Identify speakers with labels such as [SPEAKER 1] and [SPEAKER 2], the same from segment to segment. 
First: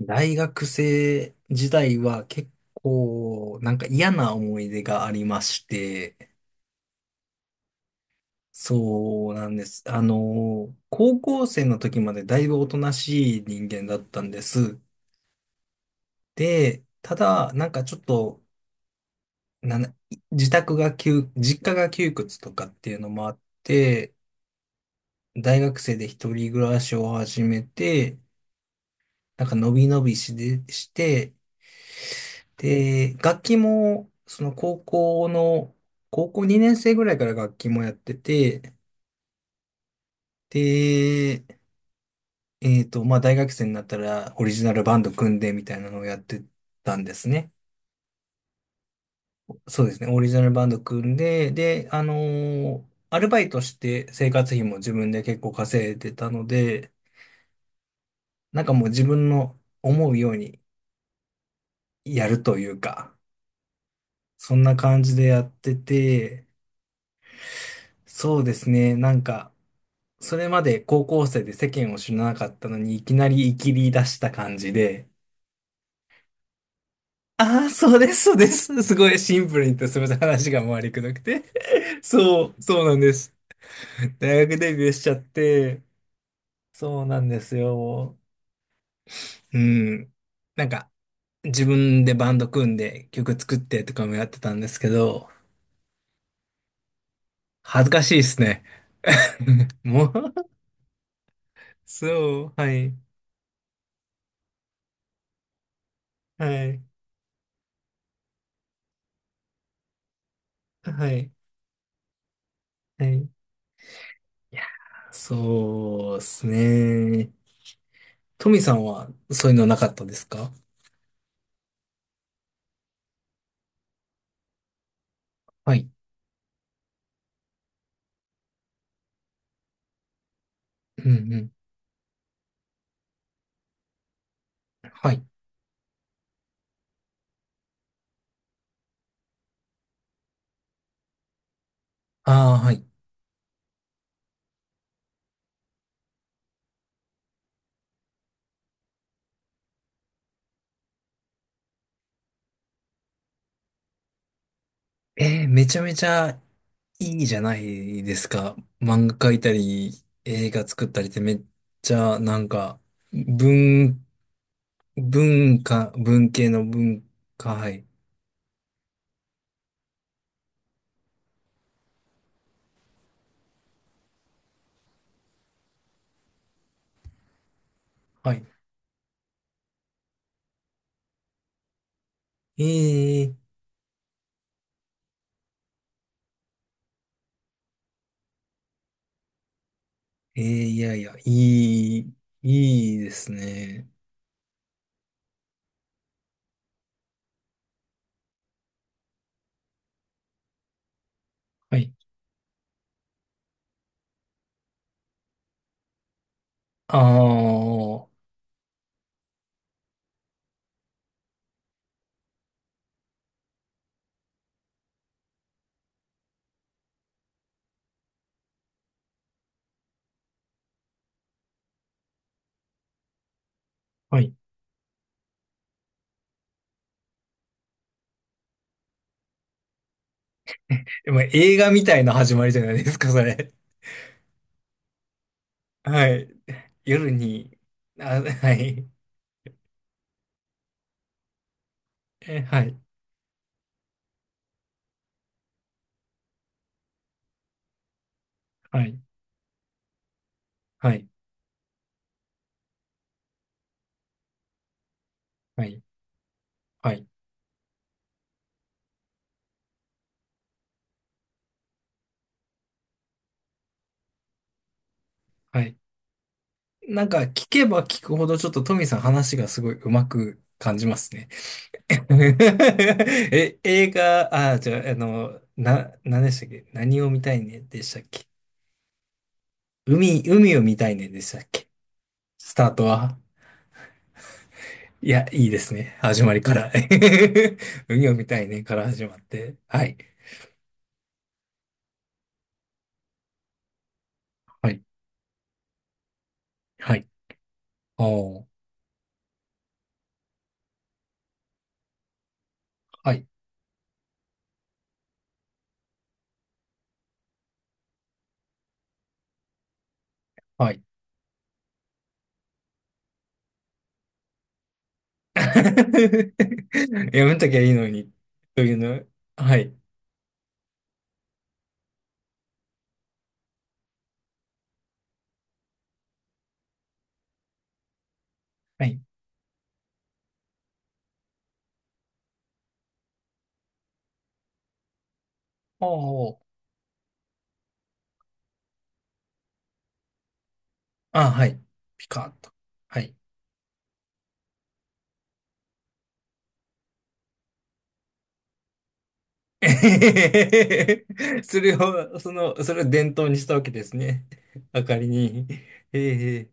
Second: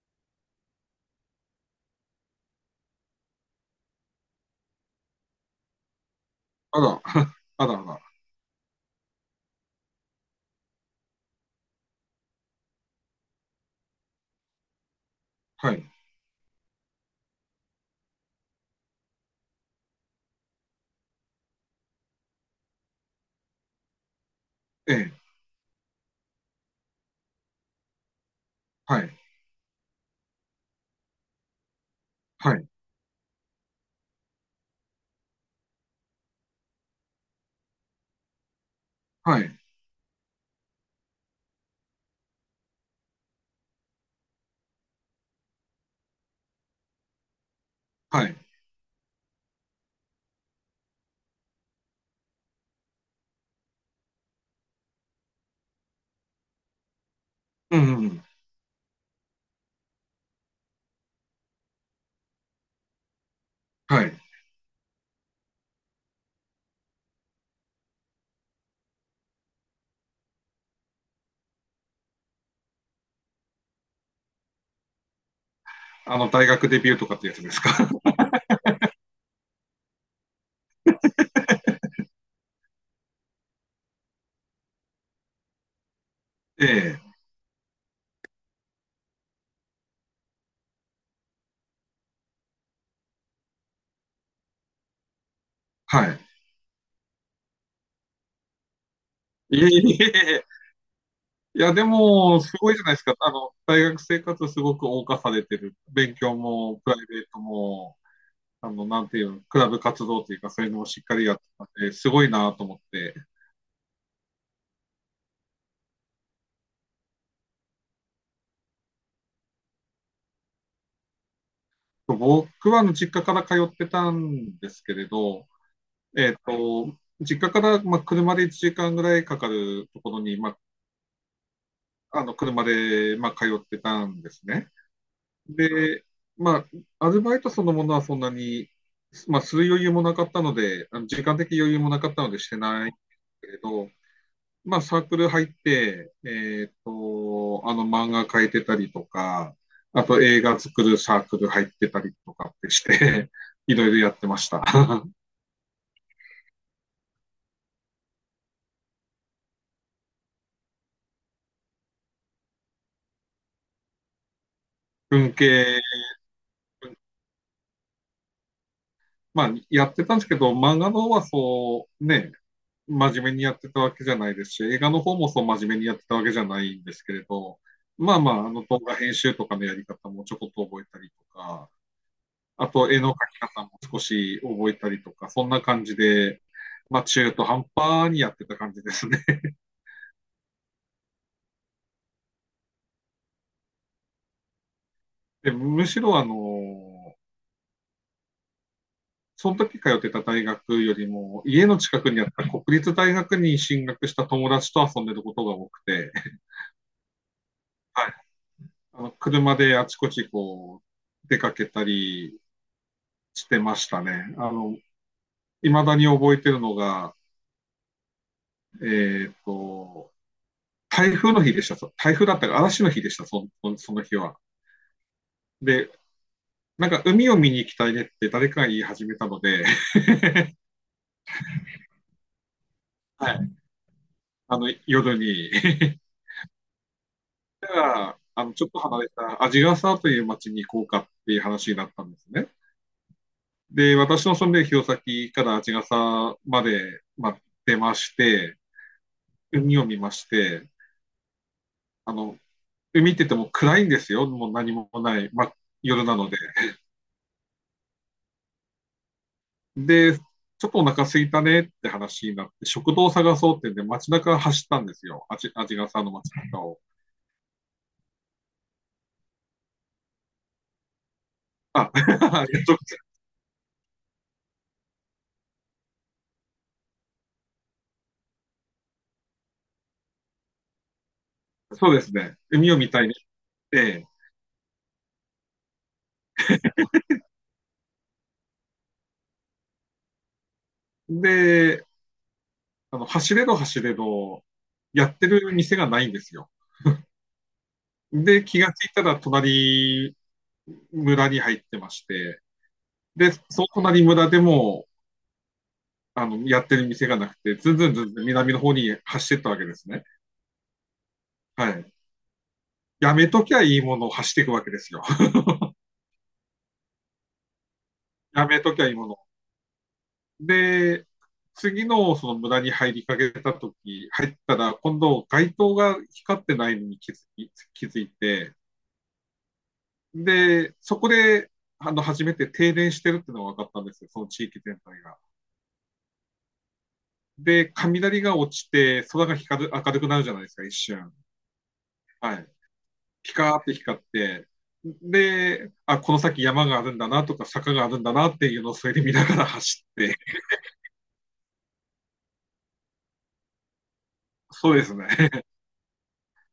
[SPEAKER 1] 大学生時代は結構嫌な思い出がありまして、
[SPEAKER 2] あら、あらあら。
[SPEAKER 1] そうなんです。高校生の時までだいぶおとなしい人間だったんです。
[SPEAKER 2] はい。
[SPEAKER 1] で、ただ、なんかちょっと、なんだ自宅が窮、実家が窮屈とかっていうのもあって、
[SPEAKER 2] ええ。
[SPEAKER 1] 大学生で一人暮らしを始めて、
[SPEAKER 2] はい。
[SPEAKER 1] なんか伸び伸びして、
[SPEAKER 2] はい。
[SPEAKER 1] で、楽器も、高校2年生ぐらいから楽器もやってて、
[SPEAKER 2] はい。
[SPEAKER 1] で、まあ、大学生になったらオリジナルバンド組んでみたいなのをやってたんですね。
[SPEAKER 2] はい。
[SPEAKER 1] そうですね、オリジナルバンド組んで、で、アルバイトして生活費も自分で結構稼いでたので、
[SPEAKER 2] うんうんうん。
[SPEAKER 1] なんかもう自分の思うようにやるというか、
[SPEAKER 2] はい。
[SPEAKER 1] そんな感じでやってて、そうですね、それまで高校生で世間を知らなかったのに、いきなり生きり出した感じで、
[SPEAKER 2] あの、大学デビューとかってやつです
[SPEAKER 1] ああ、
[SPEAKER 2] か？
[SPEAKER 1] そうです、そうです。すごいシンプルに言って、すみません、話が回りくどくて。そうなんです。大学デビューしちゃって、
[SPEAKER 2] ええ、
[SPEAKER 1] そうなんですよ。うん。なんか、自分でバンド組んで曲作ってとかもやってたんですけど、
[SPEAKER 2] はい。
[SPEAKER 1] 恥ずかしいですね。
[SPEAKER 2] いえ いえい
[SPEAKER 1] もう、
[SPEAKER 2] え。いや、でも、
[SPEAKER 1] そ
[SPEAKER 2] す
[SPEAKER 1] う、は
[SPEAKER 2] ごいじゃな
[SPEAKER 1] い、
[SPEAKER 2] いですか。あの、大学生活すごく謳歌されてる。勉強
[SPEAKER 1] は
[SPEAKER 2] も、
[SPEAKER 1] い、
[SPEAKER 2] プライベートも、あの、なんていうの、クラブ活動というか、そういうのをしっ
[SPEAKER 1] は
[SPEAKER 2] かり
[SPEAKER 1] い、
[SPEAKER 2] やってたんで、すごいなと思っ
[SPEAKER 1] は
[SPEAKER 2] て。
[SPEAKER 1] い。いや、そうですね。トミさんはそういうのなかったですか？
[SPEAKER 2] 僕はあの実家から通ってたんですけれど、
[SPEAKER 1] はい。
[SPEAKER 2] 実家から、まあ、車で1時間ぐらいかかるところに、まあ、
[SPEAKER 1] うんうん。
[SPEAKER 2] あの車で、まあ、通ってたんですね。
[SPEAKER 1] はい。
[SPEAKER 2] で、まあ、アルバイトそのものはそんなに、まあ、する余裕もなかったので、あの時間的余裕もなかったのでし
[SPEAKER 1] あ
[SPEAKER 2] て
[SPEAKER 1] あ、はい。
[SPEAKER 2] ないけれど、まあ、サークル入って、あの漫画描いてたりとか、あと映画作るサークル入ってたりとかってして、いろいろやってました。
[SPEAKER 1] えー、めちゃめちゃいいじゃないですか。漫画描いたり、映画作ったりってめっちゃ文、
[SPEAKER 2] 文系、
[SPEAKER 1] 文系の文化、はい。
[SPEAKER 2] まあ、やってたんですけど、漫画の方はそう、ね、真面目にやってたわけじゃないですし、映画の方もそう真面目にやってたわけじゃないんですけれど、まあま
[SPEAKER 1] はい。
[SPEAKER 2] あ、あの動画編集とかのやり方もちょこっと覚えたりとか、あと絵の描
[SPEAKER 1] え
[SPEAKER 2] き
[SPEAKER 1] ー、
[SPEAKER 2] 方も少し覚えたりとか、そんな感じで、まあ中途半端にやってた感じですね。
[SPEAKER 1] えー、いやいや、いいですね。
[SPEAKER 2] でむしろあの、その時通ってた大学よりも、家の
[SPEAKER 1] はい。
[SPEAKER 2] 近くにあった国立大学に進学した友達と遊んでることが多くて、
[SPEAKER 1] ああ、は
[SPEAKER 2] はい。あの車であちこちこう、出かけたり、してましたね。あの、未だに覚えてるのが、えっと、台風の日でした。台風だったか、嵐の日でした、その日
[SPEAKER 1] い。
[SPEAKER 2] は。で、なんか海を見に行きたいねって誰かが言い始めたので、
[SPEAKER 1] まあ、映画みたいな始まりじゃないですか、そ
[SPEAKER 2] はい、
[SPEAKER 1] れ。
[SPEAKER 2] あの夜に
[SPEAKER 1] はい。夜に、
[SPEAKER 2] だから
[SPEAKER 1] あ、
[SPEAKER 2] あ
[SPEAKER 1] は
[SPEAKER 2] のちょっと
[SPEAKER 1] い。
[SPEAKER 2] 離れた鰺ヶ沢という町に行こうかっていう話になったんです
[SPEAKER 1] え、
[SPEAKER 2] ね。
[SPEAKER 1] はい。
[SPEAKER 2] で、私の住んでる弘前から鰺ヶ沢まで、まあ、出まして、
[SPEAKER 1] はい。
[SPEAKER 2] 海を見まして、
[SPEAKER 1] はい。
[SPEAKER 2] あので見てても暗いんですよ。もう何もない、ま、
[SPEAKER 1] はい。
[SPEAKER 2] 夜なので。
[SPEAKER 1] はい。
[SPEAKER 2] で、ちょっとお腹空いたねって話になって、食堂を探そうってんで、街中走ったんですよ。あち、
[SPEAKER 1] は
[SPEAKER 2] あ
[SPEAKER 1] い。
[SPEAKER 2] ちがさの街中を。
[SPEAKER 1] 聞けば聞くほどちょっとトミーさん話がすごいうまく感じますね。
[SPEAKER 2] あ、
[SPEAKER 1] え、映画、あ、じゃあ、何でしたっけ、何を見たいねでしたっけ、海を見たいねでしたっけ、
[SPEAKER 2] そうですね。
[SPEAKER 1] スタ
[SPEAKER 2] 海
[SPEAKER 1] ー
[SPEAKER 2] を
[SPEAKER 1] ト
[SPEAKER 2] 見たいに
[SPEAKER 1] は。
[SPEAKER 2] 行って、
[SPEAKER 1] いや、いいですね。始まりから。海を見たいねから始まって。はい。
[SPEAKER 2] で、あの、走れど走れど、
[SPEAKER 1] はい。
[SPEAKER 2] やってる店がないんですよ。
[SPEAKER 1] はい。お
[SPEAKER 2] で、
[SPEAKER 1] ー。
[SPEAKER 2] 気がついたら隣村に入ってまして、
[SPEAKER 1] はい。
[SPEAKER 2] で、その隣村でも、あの、やってる店がなくて、ずんずんずんずん南の方に走ってったわけですね。
[SPEAKER 1] はい。
[SPEAKER 2] はい。やめときゃいいものを走っていくわけですよ。
[SPEAKER 1] やめときゃいいのに。
[SPEAKER 2] やめ
[SPEAKER 1] とい
[SPEAKER 2] と
[SPEAKER 1] う
[SPEAKER 2] きゃいい
[SPEAKER 1] の。
[SPEAKER 2] もの。
[SPEAKER 1] はい。
[SPEAKER 2] で、次のその村に入りかけたとき、入ったら、今度街灯が光ってないのに気づいて、
[SPEAKER 1] はい。
[SPEAKER 2] で、そこで、あの、初めて停電してるっていうのが分かったんですよ、その地域全体が。
[SPEAKER 1] おー。
[SPEAKER 2] で、雷が落ちて、空が光る、明るくなるじゃないですか、一瞬。
[SPEAKER 1] あ、はい。ピカッ
[SPEAKER 2] はい。
[SPEAKER 1] と。はい。
[SPEAKER 2] ピカーって光って、で、あ、この先山があるんだなとか坂があるんだなっていうのをそれで見ながら
[SPEAKER 1] え
[SPEAKER 2] 走って、
[SPEAKER 1] へへへへそれを伝統にしたわけですね。
[SPEAKER 2] そう
[SPEAKER 1] 明
[SPEAKER 2] です
[SPEAKER 1] か
[SPEAKER 2] ね。
[SPEAKER 1] り に。ええ。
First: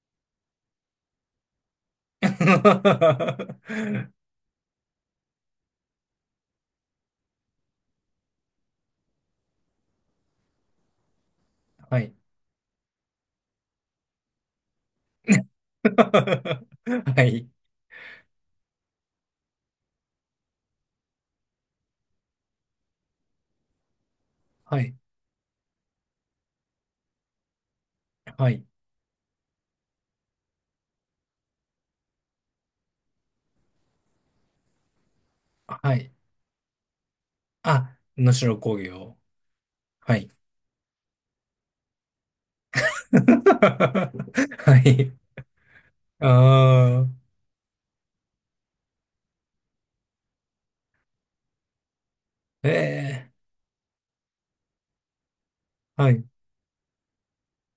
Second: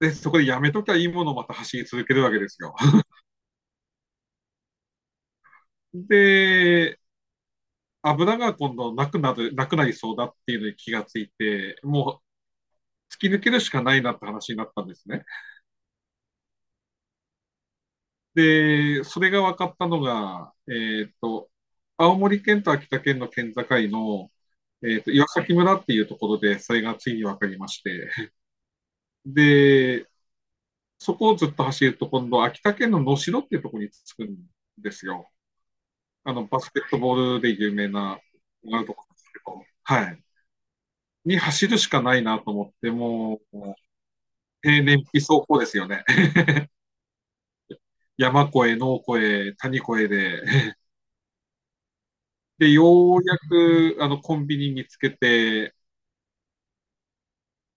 [SPEAKER 2] で、そこでやめときゃいいものをまた走り続けるわけ ですよ。で、油が今度なくなる、なくなりそうだっていうのに気がついて、
[SPEAKER 1] はい。
[SPEAKER 2] もう突き抜けるしかないなって話になったんですね。
[SPEAKER 1] はい。
[SPEAKER 2] で、それが分かったのが、青森県と秋田県の県境の、
[SPEAKER 1] はい。
[SPEAKER 2] 岩崎村っていうところで、それがついに分かりまして、
[SPEAKER 1] はい。
[SPEAKER 2] で、そこをずっと走ると、今度、秋田県の能代っていうところに着くんですよ。
[SPEAKER 1] はい。
[SPEAKER 2] あの、バスケットボールで有名
[SPEAKER 1] あ、
[SPEAKER 2] な、
[SPEAKER 1] 能代工
[SPEAKER 2] なるとこな
[SPEAKER 1] 業。
[SPEAKER 2] ですけど、は
[SPEAKER 1] は
[SPEAKER 2] い。
[SPEAKER 1] い。
[SPEAKER 2] に走るしかないなと思って、もう
[SPEAKER 1] は
[SPEAKER 2] 平年
[SPEAKER 1] い。
[SPEAKER 2] 期走行ですよね。
[SPEAKER 1] ああ。
[SPEAKER 2] 山越え、農越え、谷越えで。で、よう
[SPEAKER 1] ええ、
[SPEAKER 2] やく、あの、コンビニ見つけて、
[SPEAKER 1] はい。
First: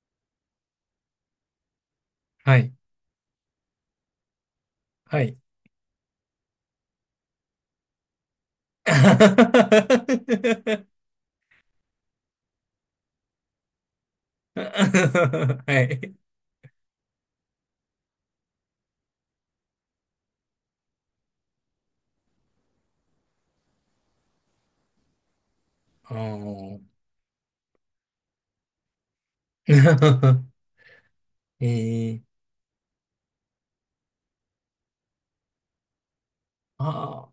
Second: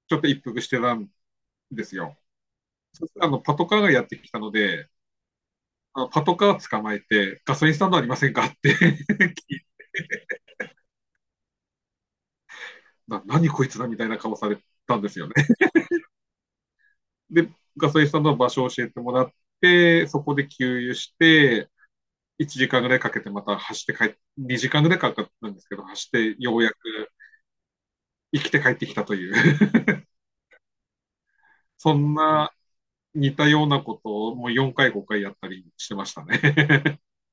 [SPEAKER 2] ちょっと一服してたんですよ。
[SPEAKER 1] はい。
[SPEAKER 2] そしたら、あの、パトカーがやってきたので、
[SPEAKER 1] はい。
[SPEAKER 2] あのパトカー捕まえて、ガソリンスタンドありませんかって
[SPEAKER 1] は
[SPEAKER 2] 聞いな何こいつだみたいな顔されたんですよね。
[SPEAKER 1] い。
[SPEAKER 2] で、ガソリンスタンドの場所を教えてもらって、そこで給油して、1時間ぐらいかけてまた走って帰って、2時間ぐらいかかったんですけど、走っ
[SPEAKER 1] あ
[SPEAKER 2] てようや
[SPEAKER 1] ー。
[SPEAKER 2] く生きて帰ってきたという、
[SPEAKER 1] え
[SPEAKER 2] そん
[SPEAKER 1] ー、
[SPEAKER 2] な似たようなことをもう4回、5回やったりしてましたね。
[SPEAKER 1] あ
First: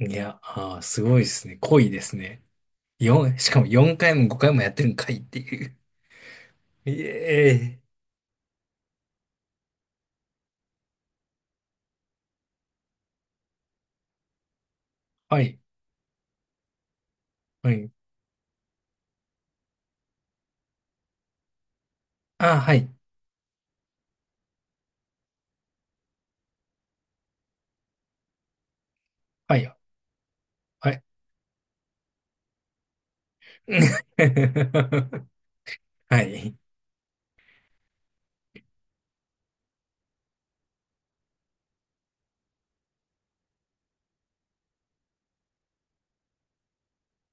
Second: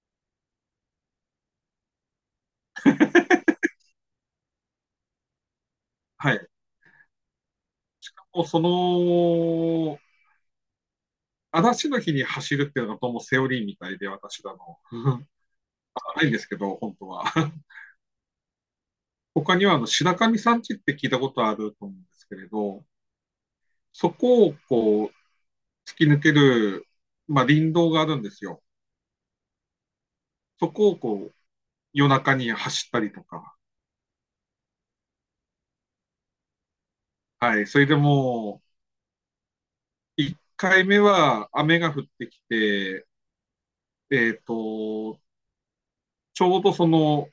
[SPEAKER 1] ー、いや、あー、すごいですね。濃いですね。しかも4回も5回もやってるんかいっていう。
[SPEAKER 2] はい。
[SPEAKER 1] いえー、
[SPEAKER 2] もうその、嵐の日に走るっていうのがどうもセオリーみたいで、私だの。
[SPEAKER 1] はい、
[SPEAKER 2] ないんですけど、本当は。
[SPEAKER 1] はい。
[SPEAKER 2] 他には、あの、白神山地って聞いたことあると思うんですけれ
[SPEAKER 1] あー、は
[SPEAKER 2] ど、
[SPEAKER 1] い、
[SPEAKER 2] そこをこう、突き抜ける、まあ、林道があるんですよ。
[SPEAKER 1] はい、
[SPEAKER 2] そこ
[SPEAKER 1] は
[SPEAKER 2] を
[SPEAKER 1] い。
[SPEAKER 2] こう、夜中に走ったりとか、
[SPEAKER 1] はい。
[SPEAKER 2] はい、それでもう、1回目は雨が降ってきて、えっ、と、ちょうどその、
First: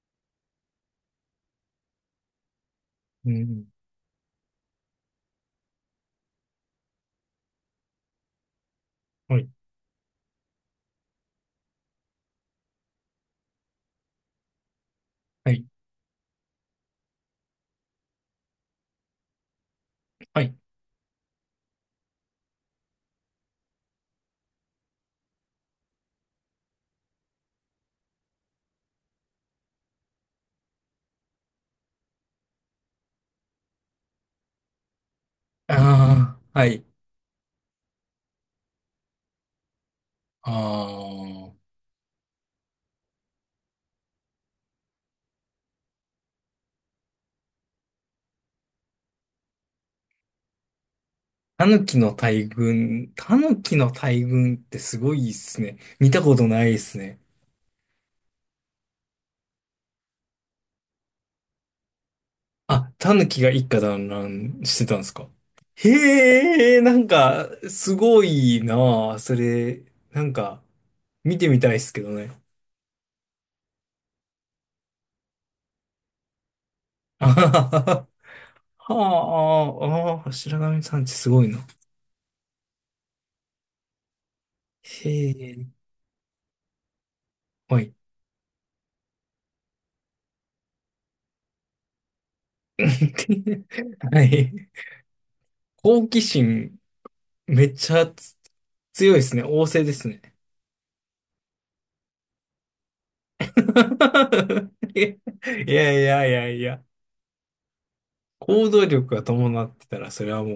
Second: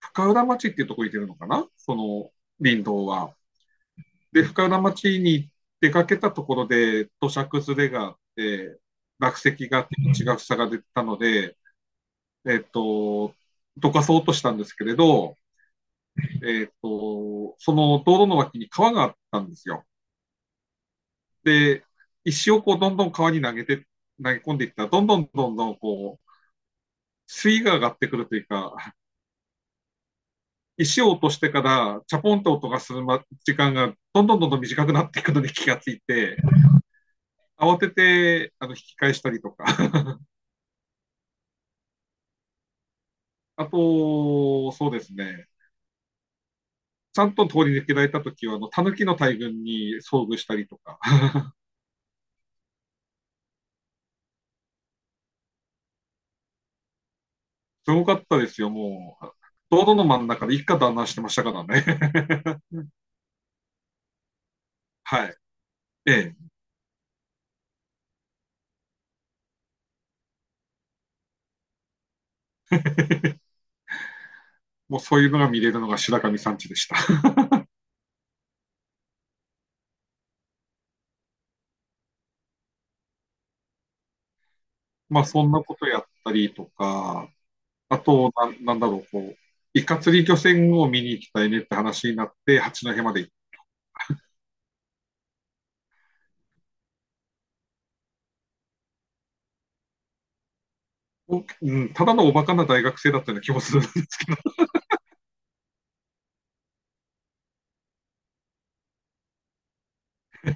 [SPEAKER 2] 深浦町っていうところに出るのかなその林道
[SPEAKER 1] う
[SPEAKER 2] は。
[SPEAKER 1] ん、
[SPEAKER 2] で、深浦町に出かけたところで土砂崩れがあって、落
[SPEAKER 1] はい、
[SPEAKER 2] 石があって血が塞がれてたので、えっ、と、どかそうとしたんですけれど、
[SPEAKER 1] はい、
[SPEAKER 2] その道路の脇に川があったんですよ。
[SPEAKER 1] はい。
[SPEAKER 2] で、石をこうどんどん川に投げて、投げ込んでいったら、どんどんどんどんこう、水位が上がってくるというか、石を落としてからチャポンと音がするま時間がどんどんどんどん短くなっていくのに気がつい
[SPEAKER 1] あ
[SPEAKER 2] て、
[SPEAKER 1] あ、はい。
[SPEAKER 2] 慌ててあの引き返したりとか、
[SPEAKER 1] ああ。
[SPEAKER 2] あと、そうですね、ちゃんと通り抜けられた時は、あの、狸の大群に遭遇したりとか、
[SPEAKER 1] タヌキの大群。タヌキの大群ってすごいっすね。見たことないっすね。
[SPEAKER 2] すごかったですよ、もう。道路の真ん中で一家団らんしてましたからね。
[SPEAKER 1] あ、タヌキが一家団らんしてたんです
[SPEAKER 2] は
[SPEAKER 1] か？
[SPEAKER 2] い。ええ。
[SPEAKER 1] へえ、すごいなあ。それ、なんか、見てみたいっすけどね。
[SPEAKER 2] もうそういうのが見れるのが白神山地でした。
[SPEAKER 1] あははは。はあ、ああ、白神山地すごいな。
[SPEAKER 2] まあ
[SPEAKER 1] へ
[SPEAKER 2] そんな
[SPEAKER 1] え、
[SPEAKER 2] ことやったりとか、
[SPEAKER 1] はい。
[SPEAKER 2] あと、ななんだろう、こう、イカ釣り漁船を見に行きたいねって話になって、八 戸まで
[SPEAKER 1] はい。好奇心、めっちゃ強いですね。旺盛ですね。
[SPEAKER 2] 行っうんただのおバカな大学生だったような気もする。
[SPEAKER 1] いやいやいやいや、行動力が伴ってたら、それはも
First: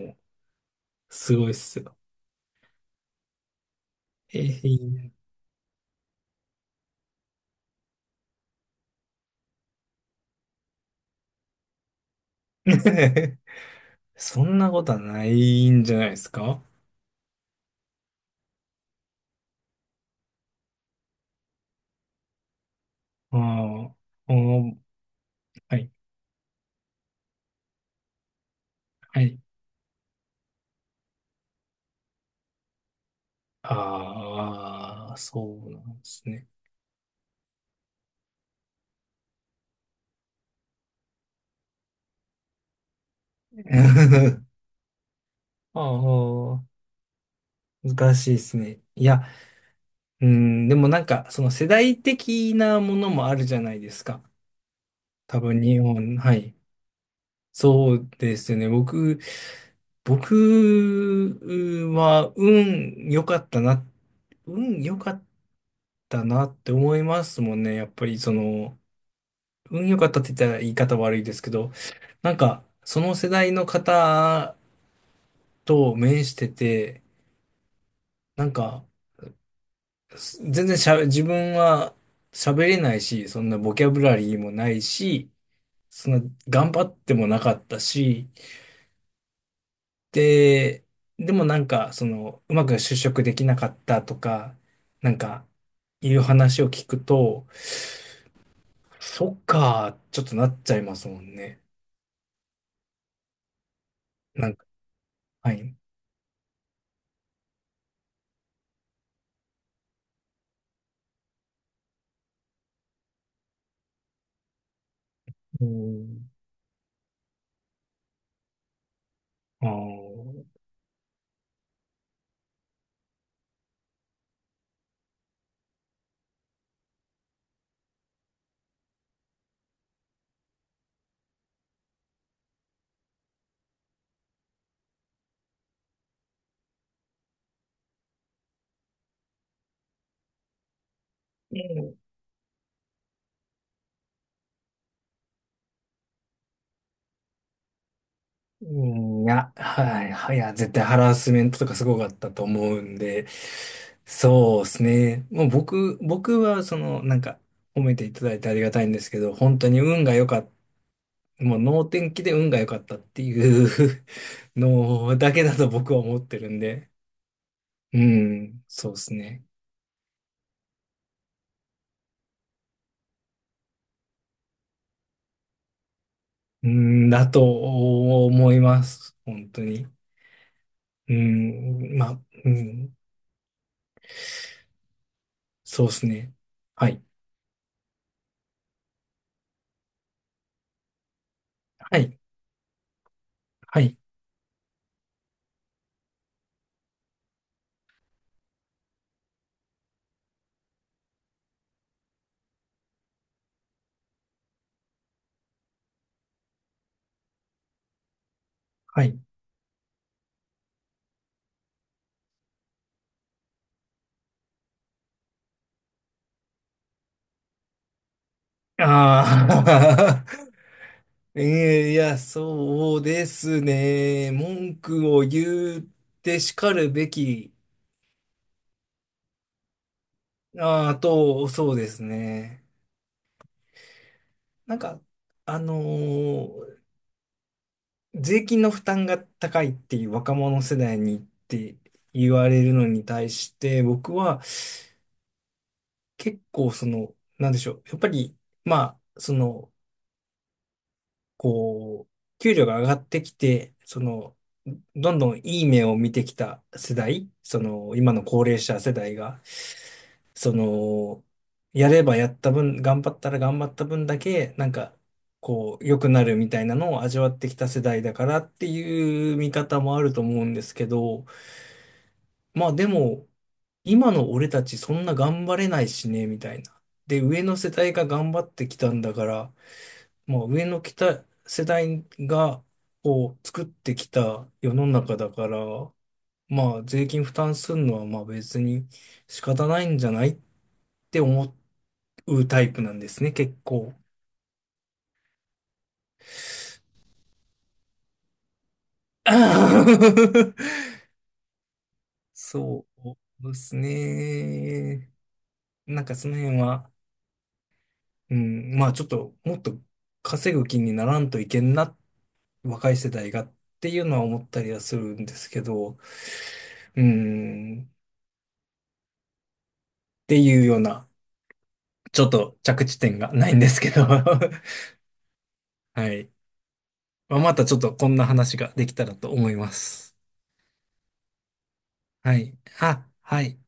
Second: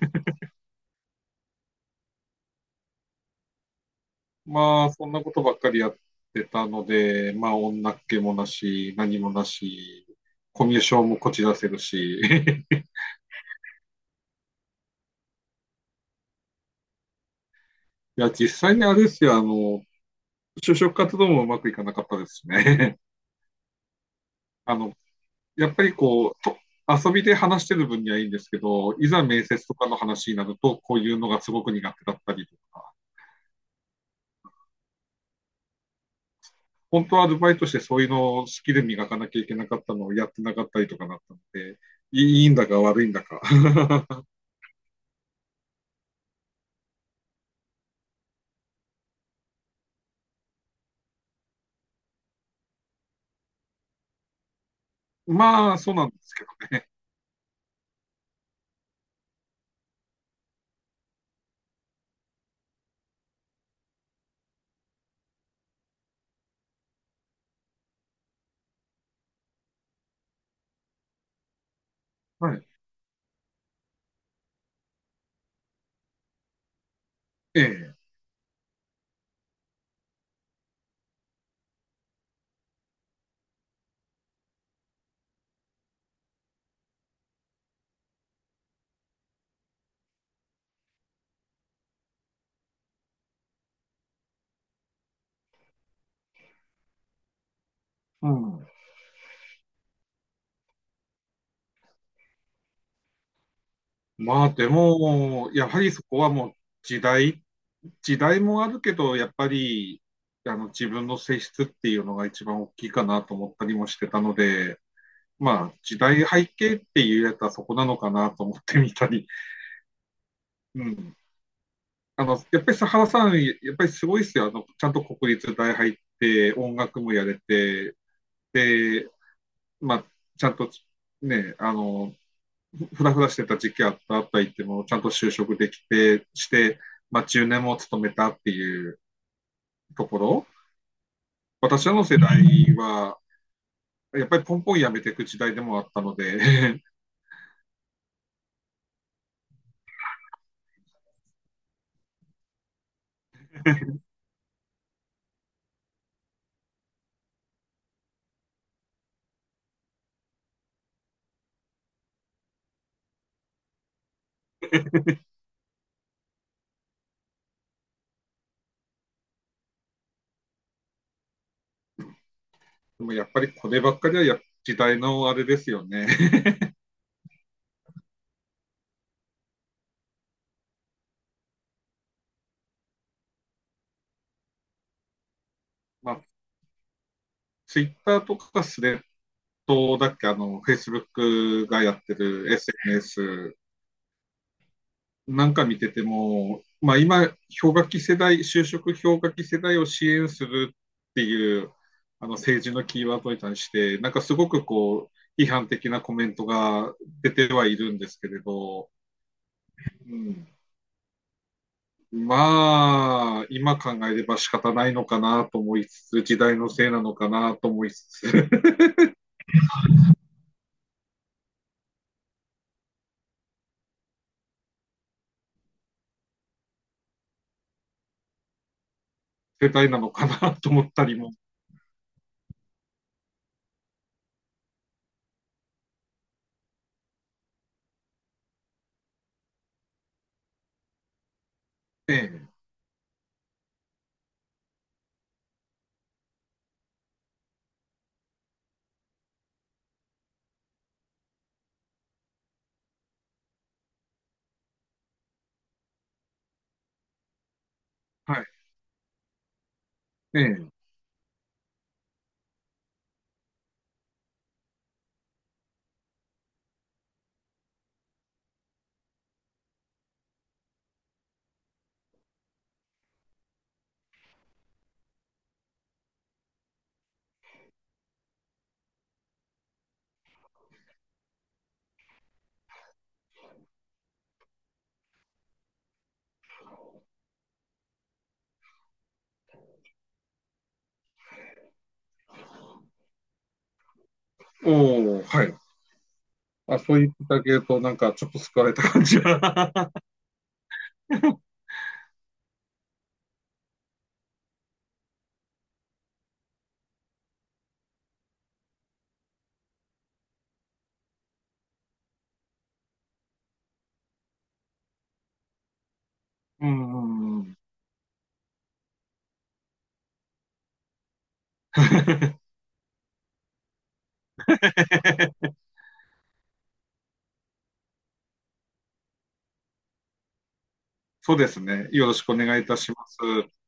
[SPEAKER 1] う、すごいっすよ。えー、い
[SPEAKER 2] ま
[SPEAKER 1] い
[SPEAKER 2] あそん
[SPEAKER 1] ね。
[SPEAKER 2] なことばっかりやってたので、まあ女っ気もなし、何もなし、コミュ障もこじらせるし、
[SPEAKER 1] そんなことはないんじゃないですか？
[SPEAKER 2] いや、実際にあれですよ、あの、就職活動もうまくいかなかったですね。
[SPEAKER 1] ああ、お
[SPEAKER 2] あ
[SPEAKER 1] ー、
[SPEAKER 2] の、やっ
[SPEAKER 1] は
[SPEAKER 2] ぱ
[SPEAKER 1] い、
[SPEAKER 2] りこう、と遊びで話してる分にはいいんですけど、い
[SPEAKER 1] は
[SPEAKER 2] ざ
[SPEAKER 1] い。
[SPEAKER 2] 面接とかの話になると、こういうのがすごく苦手だったりとか、
[SPEAKER 1] ああ、そうなんですね。
[SPEAKER 2] 本当はアルバイトしてそういうのをスキル磨かなきゃいけなかったのをやってなかったりとかなったので、いいんだか悪いんだか。
[SPEAKER 1] ああ、難しいですね。いや、うん、でもその世代的なものもあるじゃないですか。多分
[SPEAKER 2] まあ、
[SPEAKER 1] 日
[SPEAKER 2] そうなん
[SPEAKER 1] 本、
[SPEAKER 2] で
[SPEAKER 1] は
[SPEAKER 2] すけど
[SPEAKER 1] い。
[SPEAKER 2] ね。
[SPEAKER 1] そうですね。僕は運良かったな、運良かったなって思いますもんね。やっぱりその、運良かったって言ったら言い方悪いですけど、
[SPEAKER 2] はい。
[SPEAKER 1] その世代の方と面してて、
[SPEAKER 2] ええ。
[SPEAKER 1] なんか、す全然しゃべ、自分は喋れないし、そんなボキャブラリーもないし、そんな頑張ってもなかったし、で、でもその、うまく就職できなかったとか、なんか、いう話を聞くと、
[SPEAKER 2] うん。
[SPEAKER 1] そっか、ちょっとなっちゃいますもんね。
[SPEAKER 2] ま
[SPEAKER 1] な
[SPEAKER 2] あ、
[SPEAKER 1] んか、
[SPEAKER 2] でも、
[SPEAKER 1] は
[SPEAKER 2] や
[SPEAKER 1] い。
[SPEAKER 2] はりそこはもう時代、時代もあるけど、やっぱり、あの、自分の性質っていうのが一番大きいかなと思ったりもしてたので、
[SPEAKER 1] う
[SPEAKER 2] まあ、時代
[SPEAKER 1] ん。
[SPEAKER 2] 背景って言えたらそこなのかなと思ってみたり、
[SPEAKER 1] あー、
[SPEAKER 2] うん。あの、やっぱり佐原さん、やっぱりすごいですよ。あの、ちゃんと国立大入って、音楽もやれて、で、まあ、ちゃんとね、あの、ふらふらしてた時期あった言っても、ちゃんと就職できて、して、まあ、10年も勤めたっていうところ。私らの世代は、やっぱりポンポンやめていく時代でもあったので
[SPEAKER 1] うん、いや、はい、はい、いや、絶対ハラスメントとかすごかったと思うんで、そうですね。もう僕は、褒めていただいてありがたいんですけど、本当に運が良かった。もう能天気で運が良かったっていう のだけだと僕は思ってるんで。うん、そうですね。
[SPEAKER 2] でもやっぱりこればっかりはや時代のあれですよね
[SPEAKER 1] うん、だと思います。本当に。うん、まあ、うん、そうで す
[SPEAKER 2] まあ、
[SPEAKER 1] ね。はい、
[SPEAKER 2] ツイッターとかスレッドだっけ、あの、フェイスブックがや
[SPEAKER 1] は
[SPEAKER 2] って
[SPEAKER 1] い、
[SPEAKER 2] る SNS
[SPEAKER 1] はい、
[SPEAKER 2] なんか見てても、まあ今、氷河期世代、就職氷河期世代を支援するっていう、あの政治のキーワードに対して、なんかすごくこう、批判的なコメントが出てはいるんですけれど、
[SPEAKER 1] はい。
[SPEAKER 2] うん、まあ、今考えれば仕方ないのかなと思いつつ、時代のせいなのかなと思いつつ、
[SPEAKER 1] ああ。えー、いや、そうですね。文句を言って叱るべき、
[SPEAKER 2] 世代なのかなと思
[SPEAKER 1] あ
[SPEAKER 2] っ
[SPEAKER 1] あ、
[SPEAKER 2] たりも、
[SPEAKER 1] と、そうですね。なんか、あのー税金の負担が高いっていう若者世代にって言わ
[SPEAKER 2] ね、
[SPEAKER 1] れるのに対して、僕は結構その、なんでしょう。やっぱり、まあ、その、こう、給料が上がってきて、その、どんどんいい目を見てきた世代、その、今の
[SPEAKER 2] は
[SPEAKER 1] 高
[SPEAKER 2] い、
[SPEAKER 1] 齢者世代が、
[SPEAKER 2] え
[SPEAKER 1] そ
[SPEAKER 2] え。
[SPEAKER 1] の、やればやった分、頑張ったら頑張った分だけ、こう、良くなるみたいなのを味わってきた世代だからっていう見方もあると思うんですけど、まあでも、今の俺たちそんな頑張れないしね、みたいな。で、上の世代が頑張ってきたんだから、もう上の来た世代が、こう、作ってきた世の中だから、まあ、税金負担するのは、まあ別に仕方ないんじゃないって思うタイプなんですね、結構。
[SPEAKER 2] おお、はい。あ、そう言っていただけると、なんかちょっと救われた感じは。
[SPEAKER 1] そうですね。なんかその辺は、うん、まあちょっと、もっと稼ぐ気にならんといけんな、若い世代がっていうのは思ったりはするんですけど、
[SPEAKER 2] うんう
[SPEAKER 1] う
[SPEAKER 2] んうん。
[SPEAKER 1] ん、っていうような。ちょっ と着地点がないんですけど はい。まあ、またちょっとこんな話ができたらと思います。
[SPEAKER 2] そうですね。よろしく
[SPEAKER 1] は
[SPEAKER 2] お
[SPEAKER 1] い。
[SPEAKER 2] 願いいたしま
[SPEAKER 1] あ、
[SPEAKER 2] す。
[SPEAKER 1] はい。